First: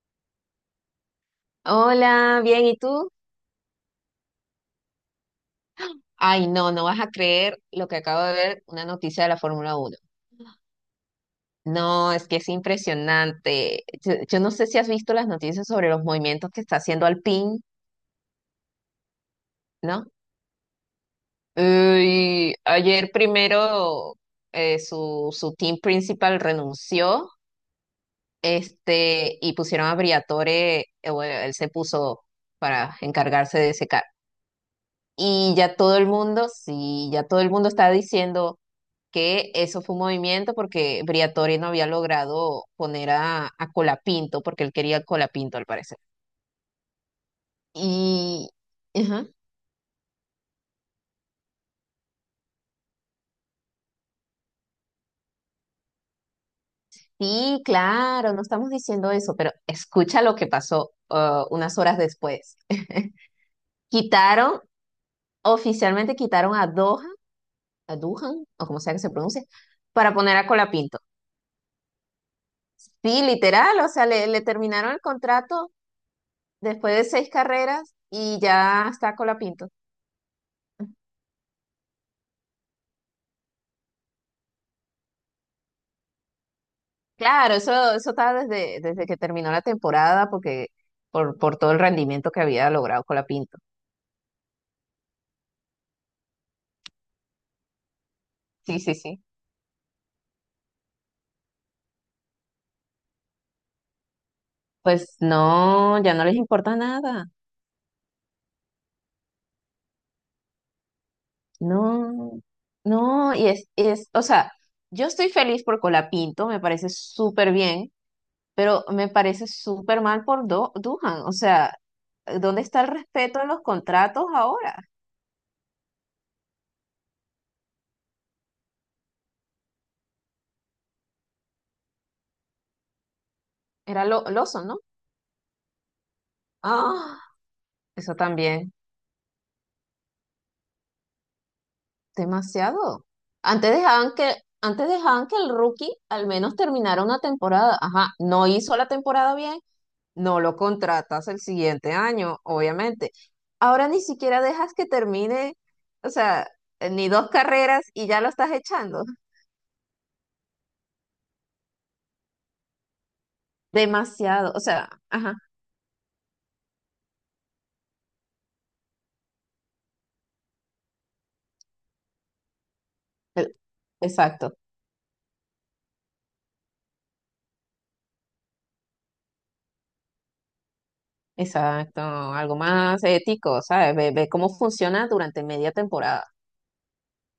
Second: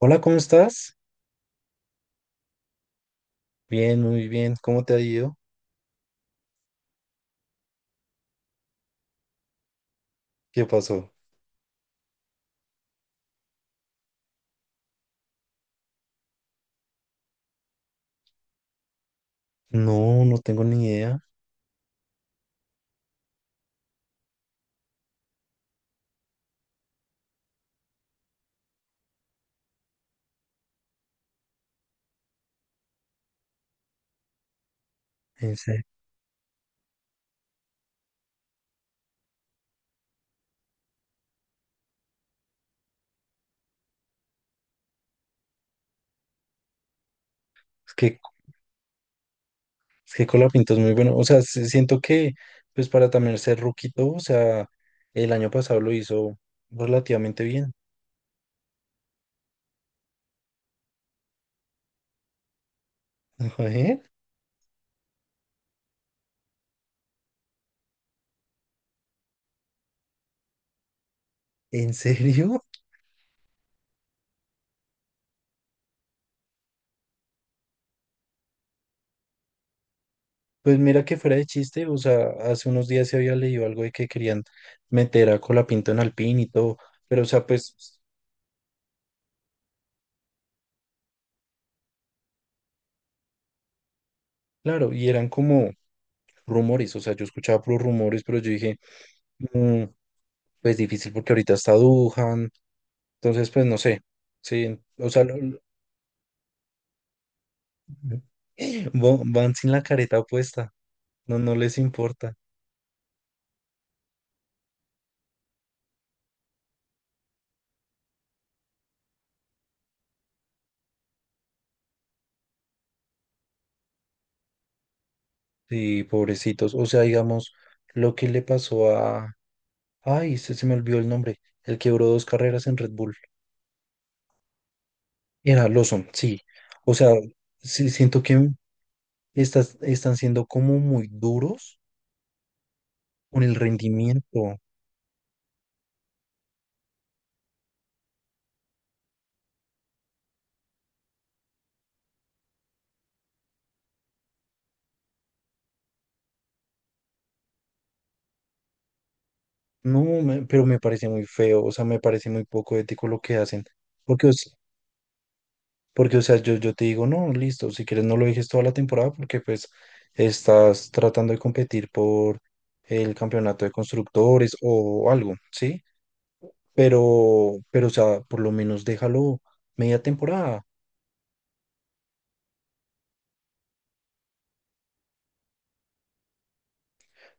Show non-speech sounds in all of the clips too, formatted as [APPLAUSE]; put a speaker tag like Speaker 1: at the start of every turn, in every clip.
Speaker 1: Hola, ¿cómo estás?
Speaker 2: Hola, bien, ¿y tú?
Speaker 1: Bien, muy bien. ¿Cómo te ha ido?
Speaker 2: Ay, no, no vas a creer lo que acabo de ver, una noticia de la Fórmula Uno.
Speaker 1: ¿Qué pasó?
Speaker 2: No, es que es impresionante. Yo no sé si has visto las noticias sobre los movimientos que está haciendo Alpine, ¿no?
Speaker 1: No, no tengo ni idea.
Speaker 2: Uy, ayer primero su team principal renunció, y pusieron a Briatore, bueno, él se puso para encargarse de ese carro. Y
Speaker 1: En
Speaker 2: ya
Speaker 1: serio.
Speaker 2: todo el mundo, sí, ya todo el mundo está diciendo que eso fue un movimiento porque Briatore no había logrado poner a Colapinto, porque él quería a Colapinto al parecer.
Speaker 1: Es que,
Speaker 2: Y, ajá.
Speaker 1: es que Colapinto es muy bueno. O sea, sí siento que, pues para también ser ruquito, o sea, el año pasado lo hizo relativamente
Speaker 2: Sí,
Speaker 1: bien.
Speaker 2: claro, no estamos diciendo eso, pero escucha lo que pasó unas horas después.
Speaker 1: [LAUGHS] Joder,
Speaker 2: Quitaron, Oficialmente quitaron a Doha, a Duhan, o como sea que se pronuncie, para poner a Colapinto.
Speaker 1: ¿en serio?
Speaker 2: Sí, literal, o sea, le terminaron el contrato después de seis carreras y ya está Colapinto.
Speaker 1: Pues mira que fuera de chiste, o sea, hace unos días se había leído algo de que querían meter a Colapinto en Alpine y todo, pero o sea,
Speaker 2: Claro, eso,
Speaker 1: pues,
Speaker 2: eso estaba desde que terminó la temporada, porque por todo el rendimiento que había logrado con la Pinto.
Speaker 1: claro, y eran como rumores, o sea, yo escuchaba puros rumores, pero yo dije...
Speaker 2: Sí, sí, sí.
Speaker 1: "Mm, pues difícil porque ahorita está Dujan, entonces pues no sé, sí, o
Speaker 2: Pues
Speaker 1: sea,
Speaker 2: no, ya no les importa nada.
Speaker 1: van sin la careta puesta, no les importa,
Speaker 2: No, no, y es, o sea, yo estoy feliz por Colapinto, me parece súper bien, pero me parece súper mal por Duhan. O sea, ¿dónde está el respeto en los contratos ahora?
Speaker 1: sí, pobrecitos, o sea, digamos, lo que le pasó a, ay, se me olvidó el nombre, el quebró dos carreras en Red Bull,
Speaker 2: Era Lawson, ¿no?
Speaker 1: era Lawson, sí, o sea,
Speaker 2: Ah,
Speaker 1: sí,
Speaker 2: eso
Speaker 1: siento que
Speaker 2: también.
Speaker 1: están siendo como muy duros
Speaker 2: Demasiado.
Speaker 1: con el
Speaker 2: Antes dejaban que,
Speaker 1: rendimiento,
Speaker 2: antes dejaban que el rookie al menos terminara una temporada. Ajá, no hizo la temporada bien, no lo contratas el siguiente año, obviamente. Ahora ni siquiera dejas que termine, o sea, ni dos carreras y ya lo estás echando.
Speaker 1: no, pero me parece muy feo, o sea, me parece muy poco ético lo que hacen. Porque, o
Speaker 2: Demasiado, o sea, ajá,
Speaker 1: porque, o sea, yo te digo, no, listo, si quieres no lo dejes toda la temporada porque pues estás tratando de competir por el
Speaker 2: e-
Speaker 1: campeonato de constructores
Speaker 2: exacto,
Speaker 1: o algo, ¿sí? Pero, o sea, por lo menos déjalo media temporada,
Speaker 2: exacto. Algo más ético, ¿sabes? Ve, ve cómo funciona durante media temporada.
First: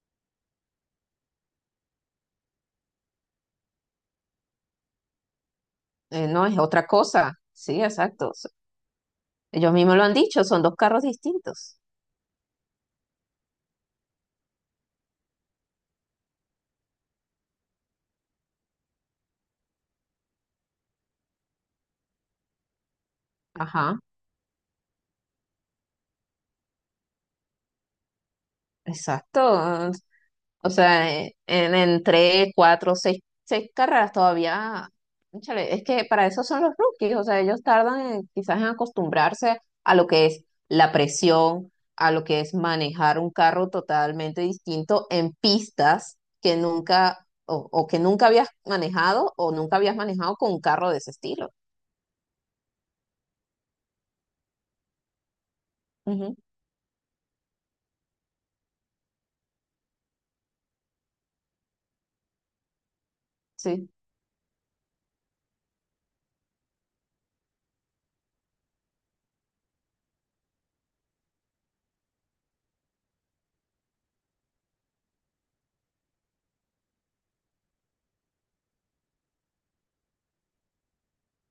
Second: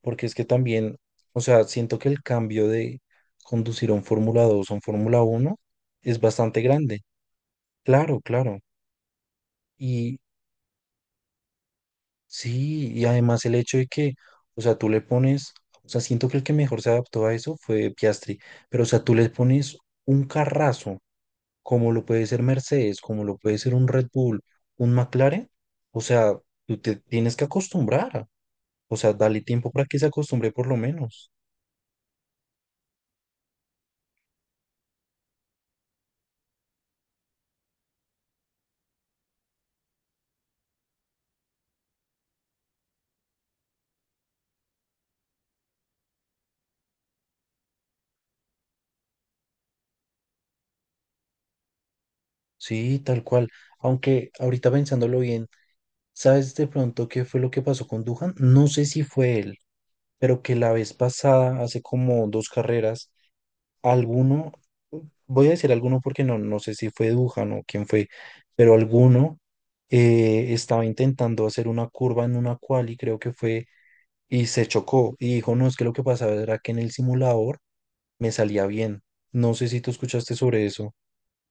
Speaker 1: porque es que también, o sea, siento que el cambio de conducir a un Fórmula 2 o un Fórmula uno es
Speaker 2: No es
Speaker 1: bastante
Speaker 2: otra
Speaker 1: grande,
Speaker 2: cosa. Sí,
Speaker 1: claro,
Speaker 2: exacto.
Speaker 1: claro.
Speaker 2: Ellos mismos lo han
Speaker 1: Y
Speaker 2: dicho, son dos carros distintos.
Speaker 1: sí, y además el hecho de que, o sea, tú le pones, o sea, siento que el que mejor se adaptó a eso fue Piastri, pero o sea, tú le pones un carrazo, como lo puede ser Mercedes, como lo puede ser un
Speaker 2: Ajá.
Speaker 1: Red Bull, un McLaren, o sea, tú te tienes que acostumbrar, o sea, dale
Speaker 2: Exacto.
Speaker 1: tiempo para que se acostumbre por
Speaker 2: O
Speaker 1: lo
Speaker 2: sea,
Speaker 1: menos.
Speaker 2: en tres, cuatro, seis carreras todavía. Cónchale, es que para eso son los rookies. O sea, ellos tardan quizás en acostumbrarse a lo que es la presión, a lo que es manejar un carro totalmente distinto en pistas que nunca o que nunca habías manejado o nunca habías manejado con un carro de ese estilo.
Speaker 1: Sí, tal cual. Aunque ahorita pensándolo bien,
Speaker 2: Ujú,
Speaker 1: ¿sabes de pronto qué fue lo que pasó con Duhan? No sé si fue él, pero que la vez pasada, hace como dos carreras,
Speaker 2: sí.
Speaker 1: alguno, voy a decir alguno porque no, no sé si fue Dujan o quién fue, pero alguno estaba intentando hacer una curva en una quali, creo que fue, y se chocó y dijo, no, es que lo que pasaba era que en el simulador me salía bien. No sé si tú escuchaste sobre eso.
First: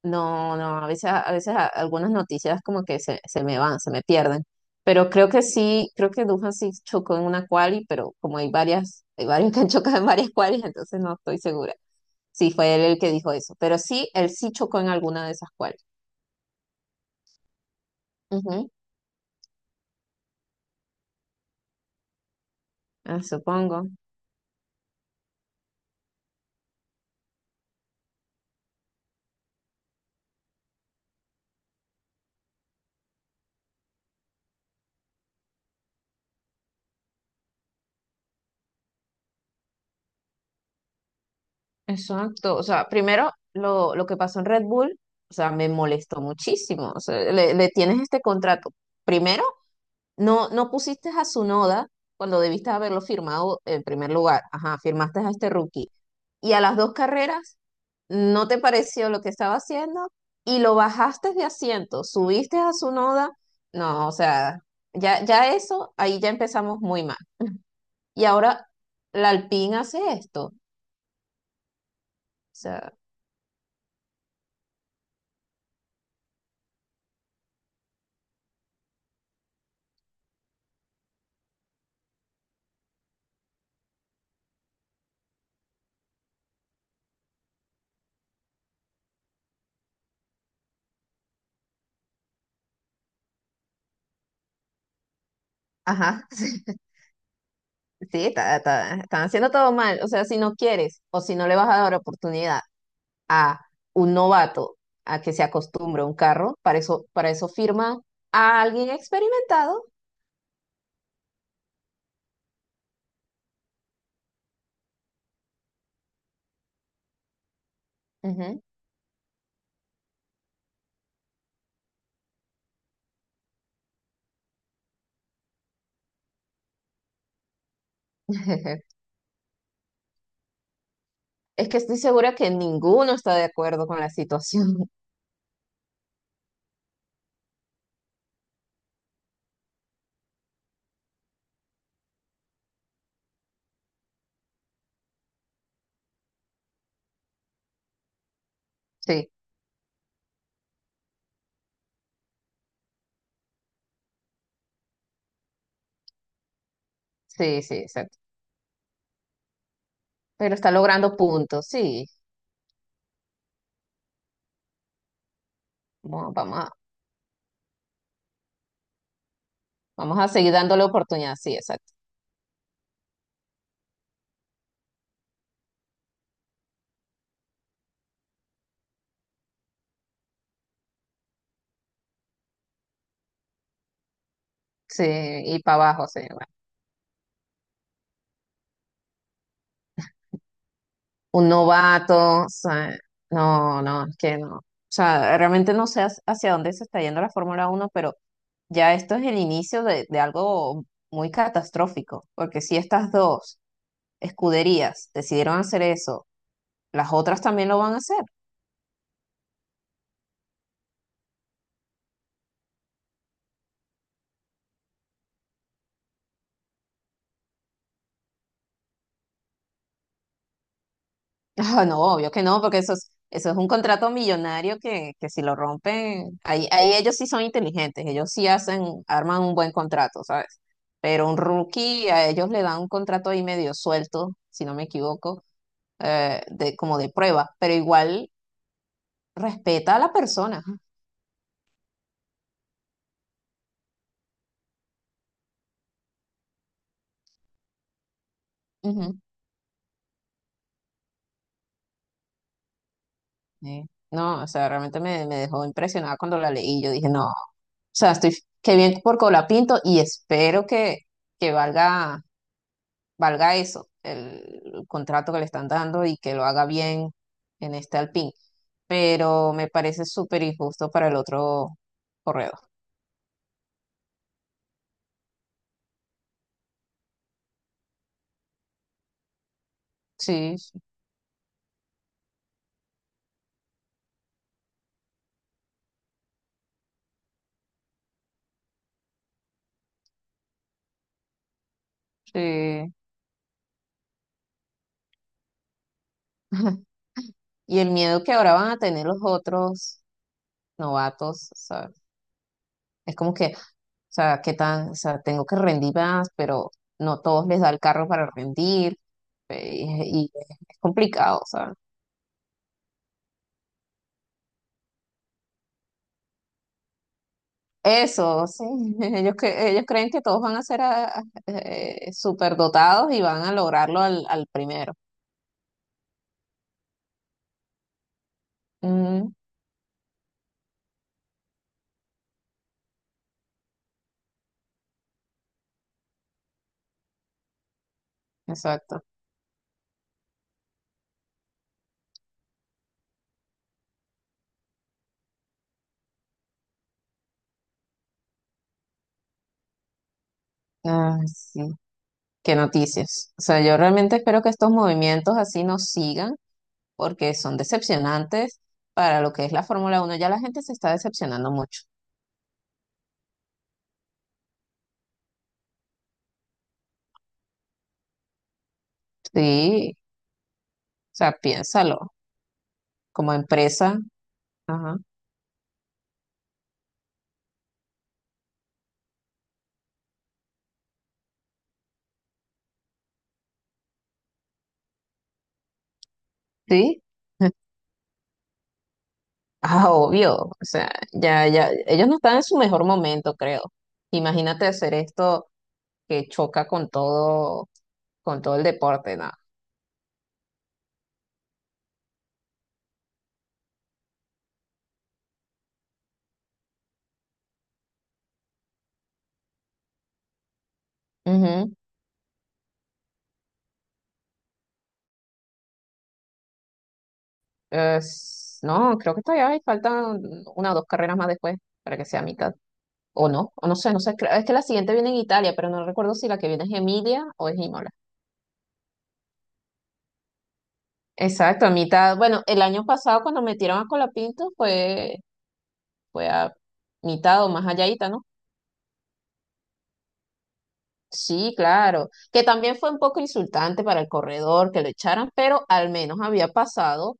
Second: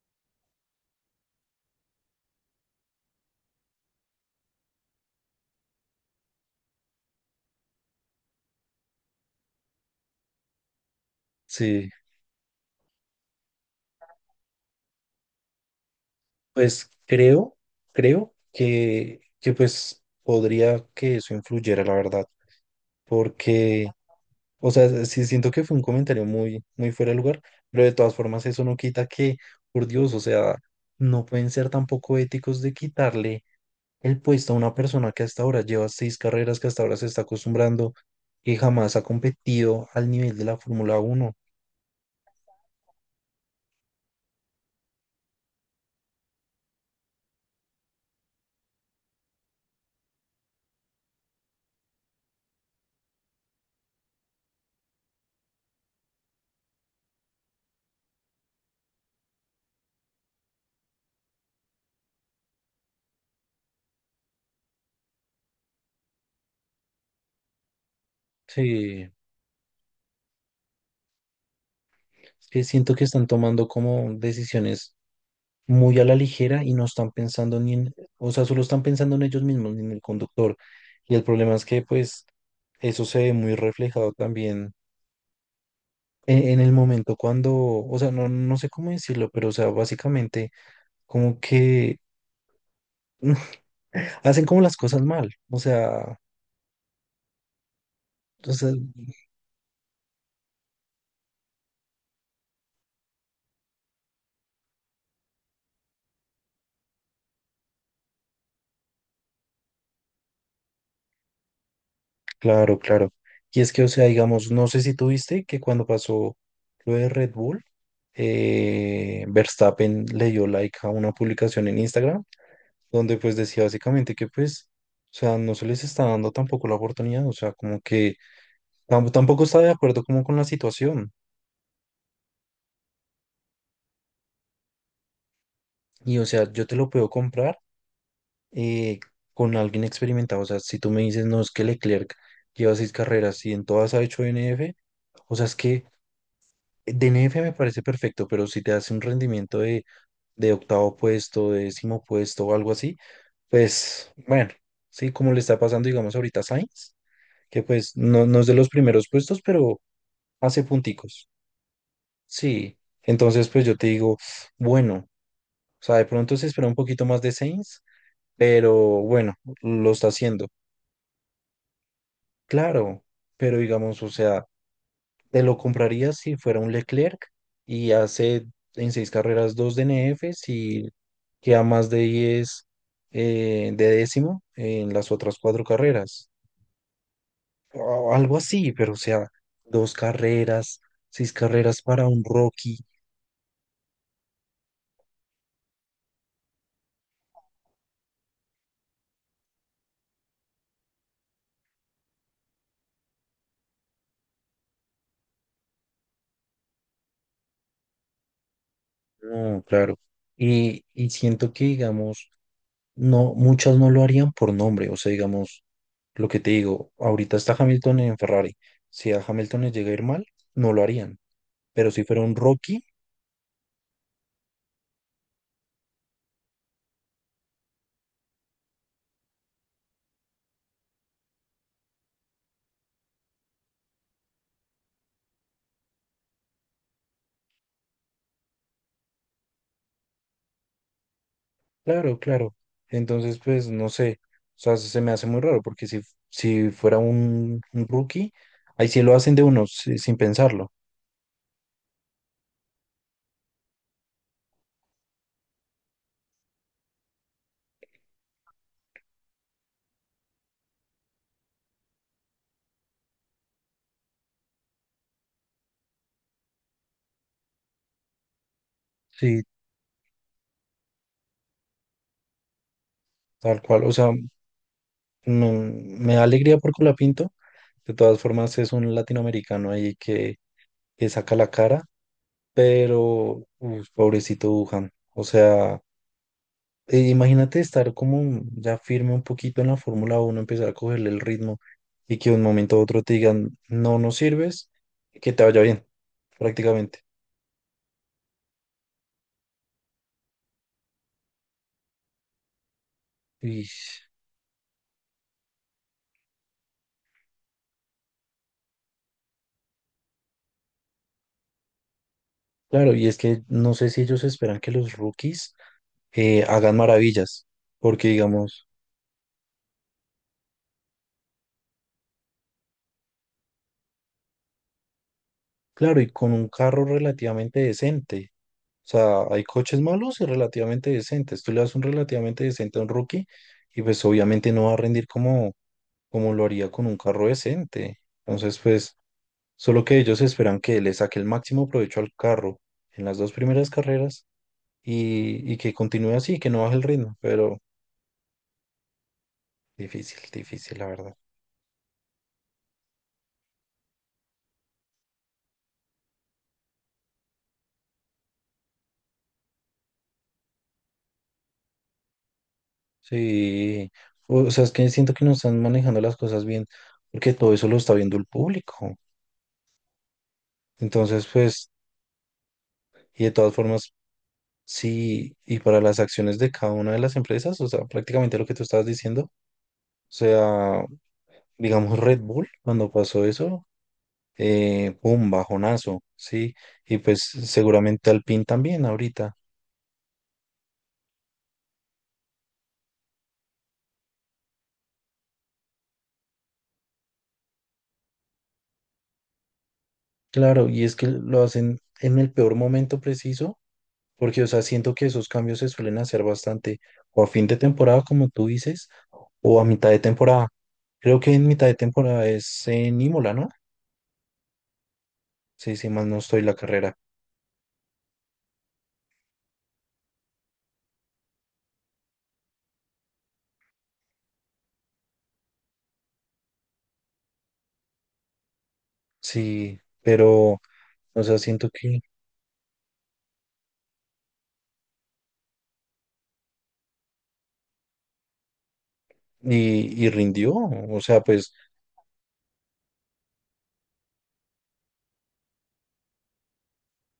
Speaker 2: No, no, a veces algunas noticias como que se me van, se me pierden. Pero creo que sí, creo que Duhan sí chocó en una quali, pero como hay varias, hay varios [LAUGHS] que han chocado en varias qualis, entonces no estoy segura.
Speaker 1: Sí,
Speaker 2: Sí, fue él el que dijo eso. Pero sí, él sí chocó en alguna de esas qualis.
Speaker 1: pues creo, creo
Speaker 2: Ujú,
Speaker 1: que pues podría que eso influyera, la verdad, porque...
Speaker 2: supongo.
Speaker 1: O sea, sí siento que fue un comentario muy fuera de lugar, pero de todas formas eso no quita que, por Dios, o sea, no pueden ser tampoco éticos de quitarle el puesto a una persona que hasta ahora lleva seis carreras, que hasta ahora se está acostumbrando, que jamás ha competido al nivel de la Fórmula Uno.
Speaker 2: Exacto. O sea, primero lo que pasó en Red Bull, o sea, me molestó muchísimo. O sea, le tienes este contrato. Primero, no, no pusiste a Sunoda cuando debiste haberlo firmado en primer lugar. Ajá, firmaste a este rookie. Y a las dos carreras no te pareció lo que estaba haciendo y lo bajaste de asiento, subiste a Sunoda. No, o sea, ya eso, ahí ya empezamos muy mal. [LAUGHS] Y ahora
Speaker 1: Sí,
Speaker 2: la Alpine hace esto. O
Speaker 1: es que
Speaker 2: sea,
Speaker 1: siento que están tomando como decisiones muy a la ligera y no están pensando ni en, o sea, solo están pensando en ellos mismos, ni en el conductor. Y el problema es que, pues, eso se ve muy reflejado también en el momento cuando, o sea, no, no sé cómo decirlo, pero, o sea, básicamente como que [LAUGHS] hacen como las cosas mal, o sea,
Speaker 2: ajá, [LAUGHS] sí,
Speaker 1: entonces,
Speaker 2: están haciendo todo mal. O sea, si no quieres o si no le vas a dar oportunidad a un novato a que se acostumbre a un carro, para eso firma a alguien experimentado.
Speaker 1: claro, claro. Y es que, o sea, digamos, no sé si tuviste que cuando pasó lo de Red Bull,
Speaker 2: Ujú.
Speaker 1: Verstappen le dio like a una publicación en Instagram donde pues decía básicamente que pues, o sea, no se les está dando tampoco la oportunidad, o sea, como que
Speaker 2: [LAUGHS]
Speaker 1: tampoco está de acuerdo como con la situación.
Speaker 2: Es que estoy segura que ninguno está de acuerdo con la situación. [LAUGHS]
Speaker 1: Y, o sea, yo te lo puedo comprar eh, con alguien experimentado. O sea, si tú me dices, no, es que Leclerc lleva seis carreras y en todas ha hecho DNF, o sea, es que DNF me parece perfecto, pero si te hace un
Speaker 2: Sí,
Speaker 1: rendimiento de octavo puesto, de décimo puesto o algo así, pues bueno, sí, como le está pasando, digamos, ahorita a Sainz,
Speaker 2: sí,
Speaker 1: que
Speaker 2: sí,
Speaker 1: pues
Speaker 2: exacto.
Speaker 1: no, no es de los primeros puestos, pero
Speaker 2: Pero
Speaker 1: hace
Speaker 2: está logrando
Speaker 1: punticos.
Speaker 2: puntos, sí.
Speaker 1: Sí, entonces pues yo te digo, bueno, o sea, de
Speaker 2: Vamos,
Speaker 1: pronto se
Speaker 2: vamos
Speaker 1: espera
Speaker 2: a,
Speaker 1: un poquito más de Sainz, pero bueno, lo está
Speaker 2: Vamos a
Speaker 1: haciendo.
Speaker 2: seguir dándole oportunidad, sí, exacto.
Speaker 1: Claro, pero digamos, o sea, te lo comprarías si fuera un Leclerc y hace en seis carreras dos DNFs y queda más de 10 de décimo en
Speaker 2: Sí,
Speaker 1: las otras
Speaker 2: y
Speaker 1: cuatro
Speaker 2: para abajo, sí.
Speaker 1: carreras. O algo así, pero o sea, dos carreras, seis
Speaker 2: Un
Speaker 1: carreras para un
Speaker 2: novato, o
Speaker 1: Rocky.
Speaker 2: sea, no, no, es que no. O sea, realmente no sé hacia dónde se está yendo la Fórmula Uno, pero ya esto es el inicio de algo muy catastrófico, porque si estas dos escuderías decidieron hacer eso, las otras también lo van a hacer.
Speaker 1: No, claro. Y siento que, digamos, no, muchas no lo harían por nombre. O sea, digamos, lo que te digo, ahorita está Hamilton en Ferrari. Si a Hamilton le llega a ir mal, no lo harían.
Speaker 2: Ah,
Speaker 1: Pero
Speaker 2: no,
Speaker 1: si fuera
Speaker 2: obvio
Speaker 1: un
Speaker 2: que no, porque
Speaker 1: Rocky,
Speaker 2: eso es un contrato millonario que si lo rompen, ahí ellos sí son inteligentes, ellos sí hacen, arman un buen contrato, ¿sabes? Pero un rookie a ellos le dan un contrato ahí medio suelto, si no me equivoco, como de prueba, pero igual respeta a la persona.
Speaker 1: claro, claro. Entonces, pues, no sé. O sea, se me hace muy raro porque si, si fuera un rookie, ahí sí lo
Speaker 2: Ujú.
Speaker 1: hacen de uno, sin pensarlo.
Speaker 2: Sí. No, o sea, realmente me dejó impresionada cuando la leí. Yo dije, no, o sea, qué bien por Colapinto y espero que valga eso, el contrato que le están dando y que lo haga bien en este Alpine.
Speaker 1: Sí,
Speaker 2: Pero me parece súper injusto para el otro corredor.
Speaker 1: tal cual. O sea, me da alegría por Colapinto. De todas formas, es un latinoamericano ahí
Speaker 2: Sí, sí,
Speaker 1: que saca la cara. Pero, uf, pobrecito Wuhan. O sea, imagínate estar como ya firme un poquito en la Fórmula uno, empezar a cogerle el ritmo y que de un momento a
Speaker 2: sí.
Speaker 1: otro te digan, no, no sirves, que te vaya bien,
Speaker 2: [LAUGHS]
Speaker 1: prácticamente.
Speaker 2: Y el miedo que ahora van a tener los otros novatos, ¿sabes? Es como que, o
Speaker 1: Y
Speaker 2: sea, ¿qué tan, o sea, tengo que rendir más, pero no todos les da el carro para rendir, y es complicado, ¿sabes?
Speaker 1: claro, y es que no sé si ellos esperan que los rookies hagan maravillas, porque
Speaker 2: Eso, sí.
Speaker 1: digamos,
Speaker 2: [LAUGHS] Ellos creen que todos van a ser superdotados y van a lograrlo al primero.
Speaker 1: claro, y con un carro relativamente decente, o sea,
Speaker 2: Mm,
Speaker 1: hay coches malos y relativamente decentes. Tú le das un relativamente decente a un rookie y pues obviamente no va a rendir como, como lo haría con un carro decente. Entonces, pues,
Speaker 2: exacto.
Speaker 1: solo que ellos esperan que le saque el máximo provecho al carro en las dos primeras carreras y que continúe así, que no baje el ritmo, pero difícil, difícil, la verdad.
Speaker 2: Ah, sí. Qué noticias. O sea, yo realmente espero que estos movimientos así nos sigan porque son decepcionantes para lo que es la Fórmula Uno. Ya la gente se está decepcionando mucho.
Speaker 1: Sí, o sea, es que siento que no están manejando las cosas bien, porque todo eso lo está viendo el público.
Speaker 2: Sí. O
Speaker 1: Entonces,
Speaker 2: sea,
Speaker 1: pues,
Speaker 2: piénsalo.
Speaker 1: y de
Speaker 2: Como
Speaker 1: todas formas,
Speaker 2: empresa. Ajá.
Speaker 1: sí, y para las acciones de cada una de las empresas, o sea, prácticamente lo que tú estabas diciendo, o sea, digamos Red Bull, cuando pasó eso, un bajonazo, ¿sí? Y
Speaker 2: Sí.
Speaker 1: pues
Speaker 2: [LAUGHS]
Speaker 1: seguramente al también ahorita.
Speaker 2: Ah, obvio, o sea, ellos no están en su mejor momento, creo. Imagínate hacer esto que choca con todo el deporte, nada.
Speaker 1: Claro, y es que lo hacen en el peor momento preciso, porque, o sea, siento que esos cambios se suelen hacer bastante o a fin de temporada, como tú dices, o a mitad de temporada. Creo que en mitad
Speaker 2: Ujú.
Speaker 1: de temporada es en Imola, ¿no? Sí, sí, más no estoy la carrera.
Speaker 2: No, creo que todavía hay, faltan una o dos carreras más después para que sea mitad. O no sé. Es que la siguiente viene en Italia, pero no recuerdo si la que viene es Emilia o es Imola.
Speaker 1: Sí, pero, o sea,
Speaker 2: Exacto,
Speaker 1: siento
Speaker 2: a
Speaker 1: que...
Speaker 2: mitad. Bueno, el año pasado cuando metieron a Colapinto fue, fue a mitad o más allá, ¿no?
Speaker 1: Y, y rindió, o sea, pues
Speaker 2: Sí, claro, que también fue un poco insultante para el corredor que lo echaran, pero al menos había pasado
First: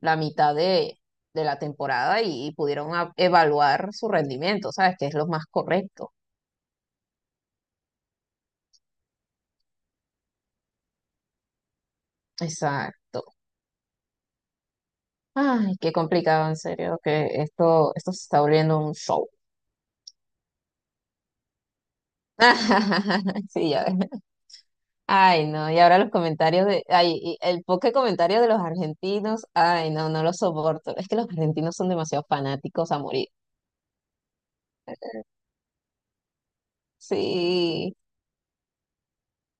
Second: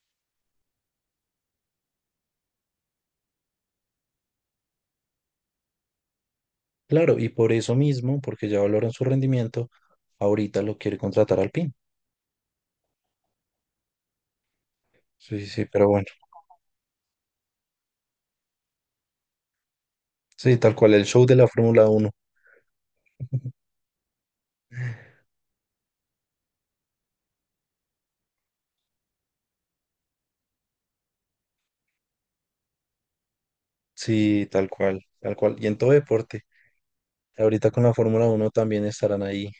Speaker 2: la mitad de la temporada y pudieron evaluar su rendimiento, ¿sabes? Que es lo más correcto.
Speaker 1: claro, y por eso mismo, porque ya valoran su rendimiento, ahorita lo quiere contratar al...
Speaker 2: Exacto.
Speaker 1: Sí, sí, sí,
Speaker 2: Ay,
Speaker 1: pero
Speaker 2: qué
Speaker 1: bueno.
Speaker 2: complicado, en serio, que esto se está volviendo un show.
Speaker 1: Sí, tal cual, el show de la Fórmula Uno,
Speaker 2: [LAUGHS] Sí, ya. Ay, no, y ahora los comentarios de, ay, y el poco comentario de los argentinos, ay, no, no lo soporto. Es que los argentinos son demasiado fanáticos a morir.
Speaker 1: sí, tal cual, tal cual. Y en todo deporte. Ahorita con la
Speaker 2: Sí.
Speaker 1: Fórmula Uno también estarán ahí.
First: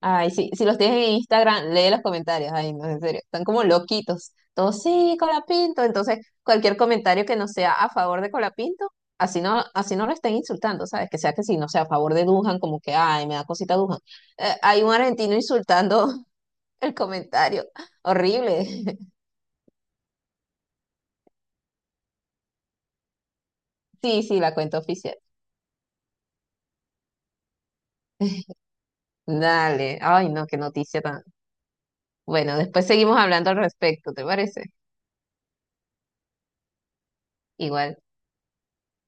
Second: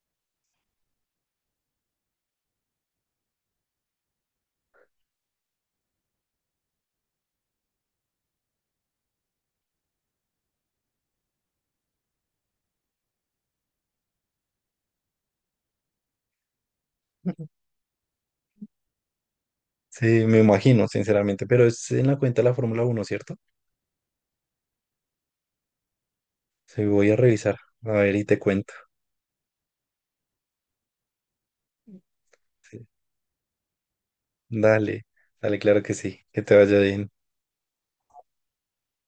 Speaker 2: Ay, sí, si los tienes en Instagram, lee los comentarios. Ay, no, en serio, están como loquitos. Todos, sí, Colapinto. Entonces, cualquier comentario que no sea a favor de Colapinto, así no lo estén insultando, ¿sabes? Que sea que sí no sea a favor de Dujan, como que, ay, me da cosita Dujan. Hay un argentino insultando [LAUGHS] el
Speaker 1: [LAUGHS]
Speaker 2: comentario. Horrible. [LAUGHS]
Speaker 1: Sí, me imagino, sinceramente. Pero es en la cuenta de la Fórmula Uno, ¿cierto?
Speaker 2: Sí, sí, la cuenta oficial.
Speaker 1: Sí, voy a revisar. A ver, y te
Speaker 2: [LAUGHS]
Speaker 1: cuento.
Speaker 2: Dale. Ay, no, qué noticia tan. Bueno,
Speaker 1: Sí.
Speaker 2: después seguimos hablando al respecto, ¿te parece?
Speaker 1: Dale, dale, claro que sí. Que te vaya bien.
Speaker 2: Igual.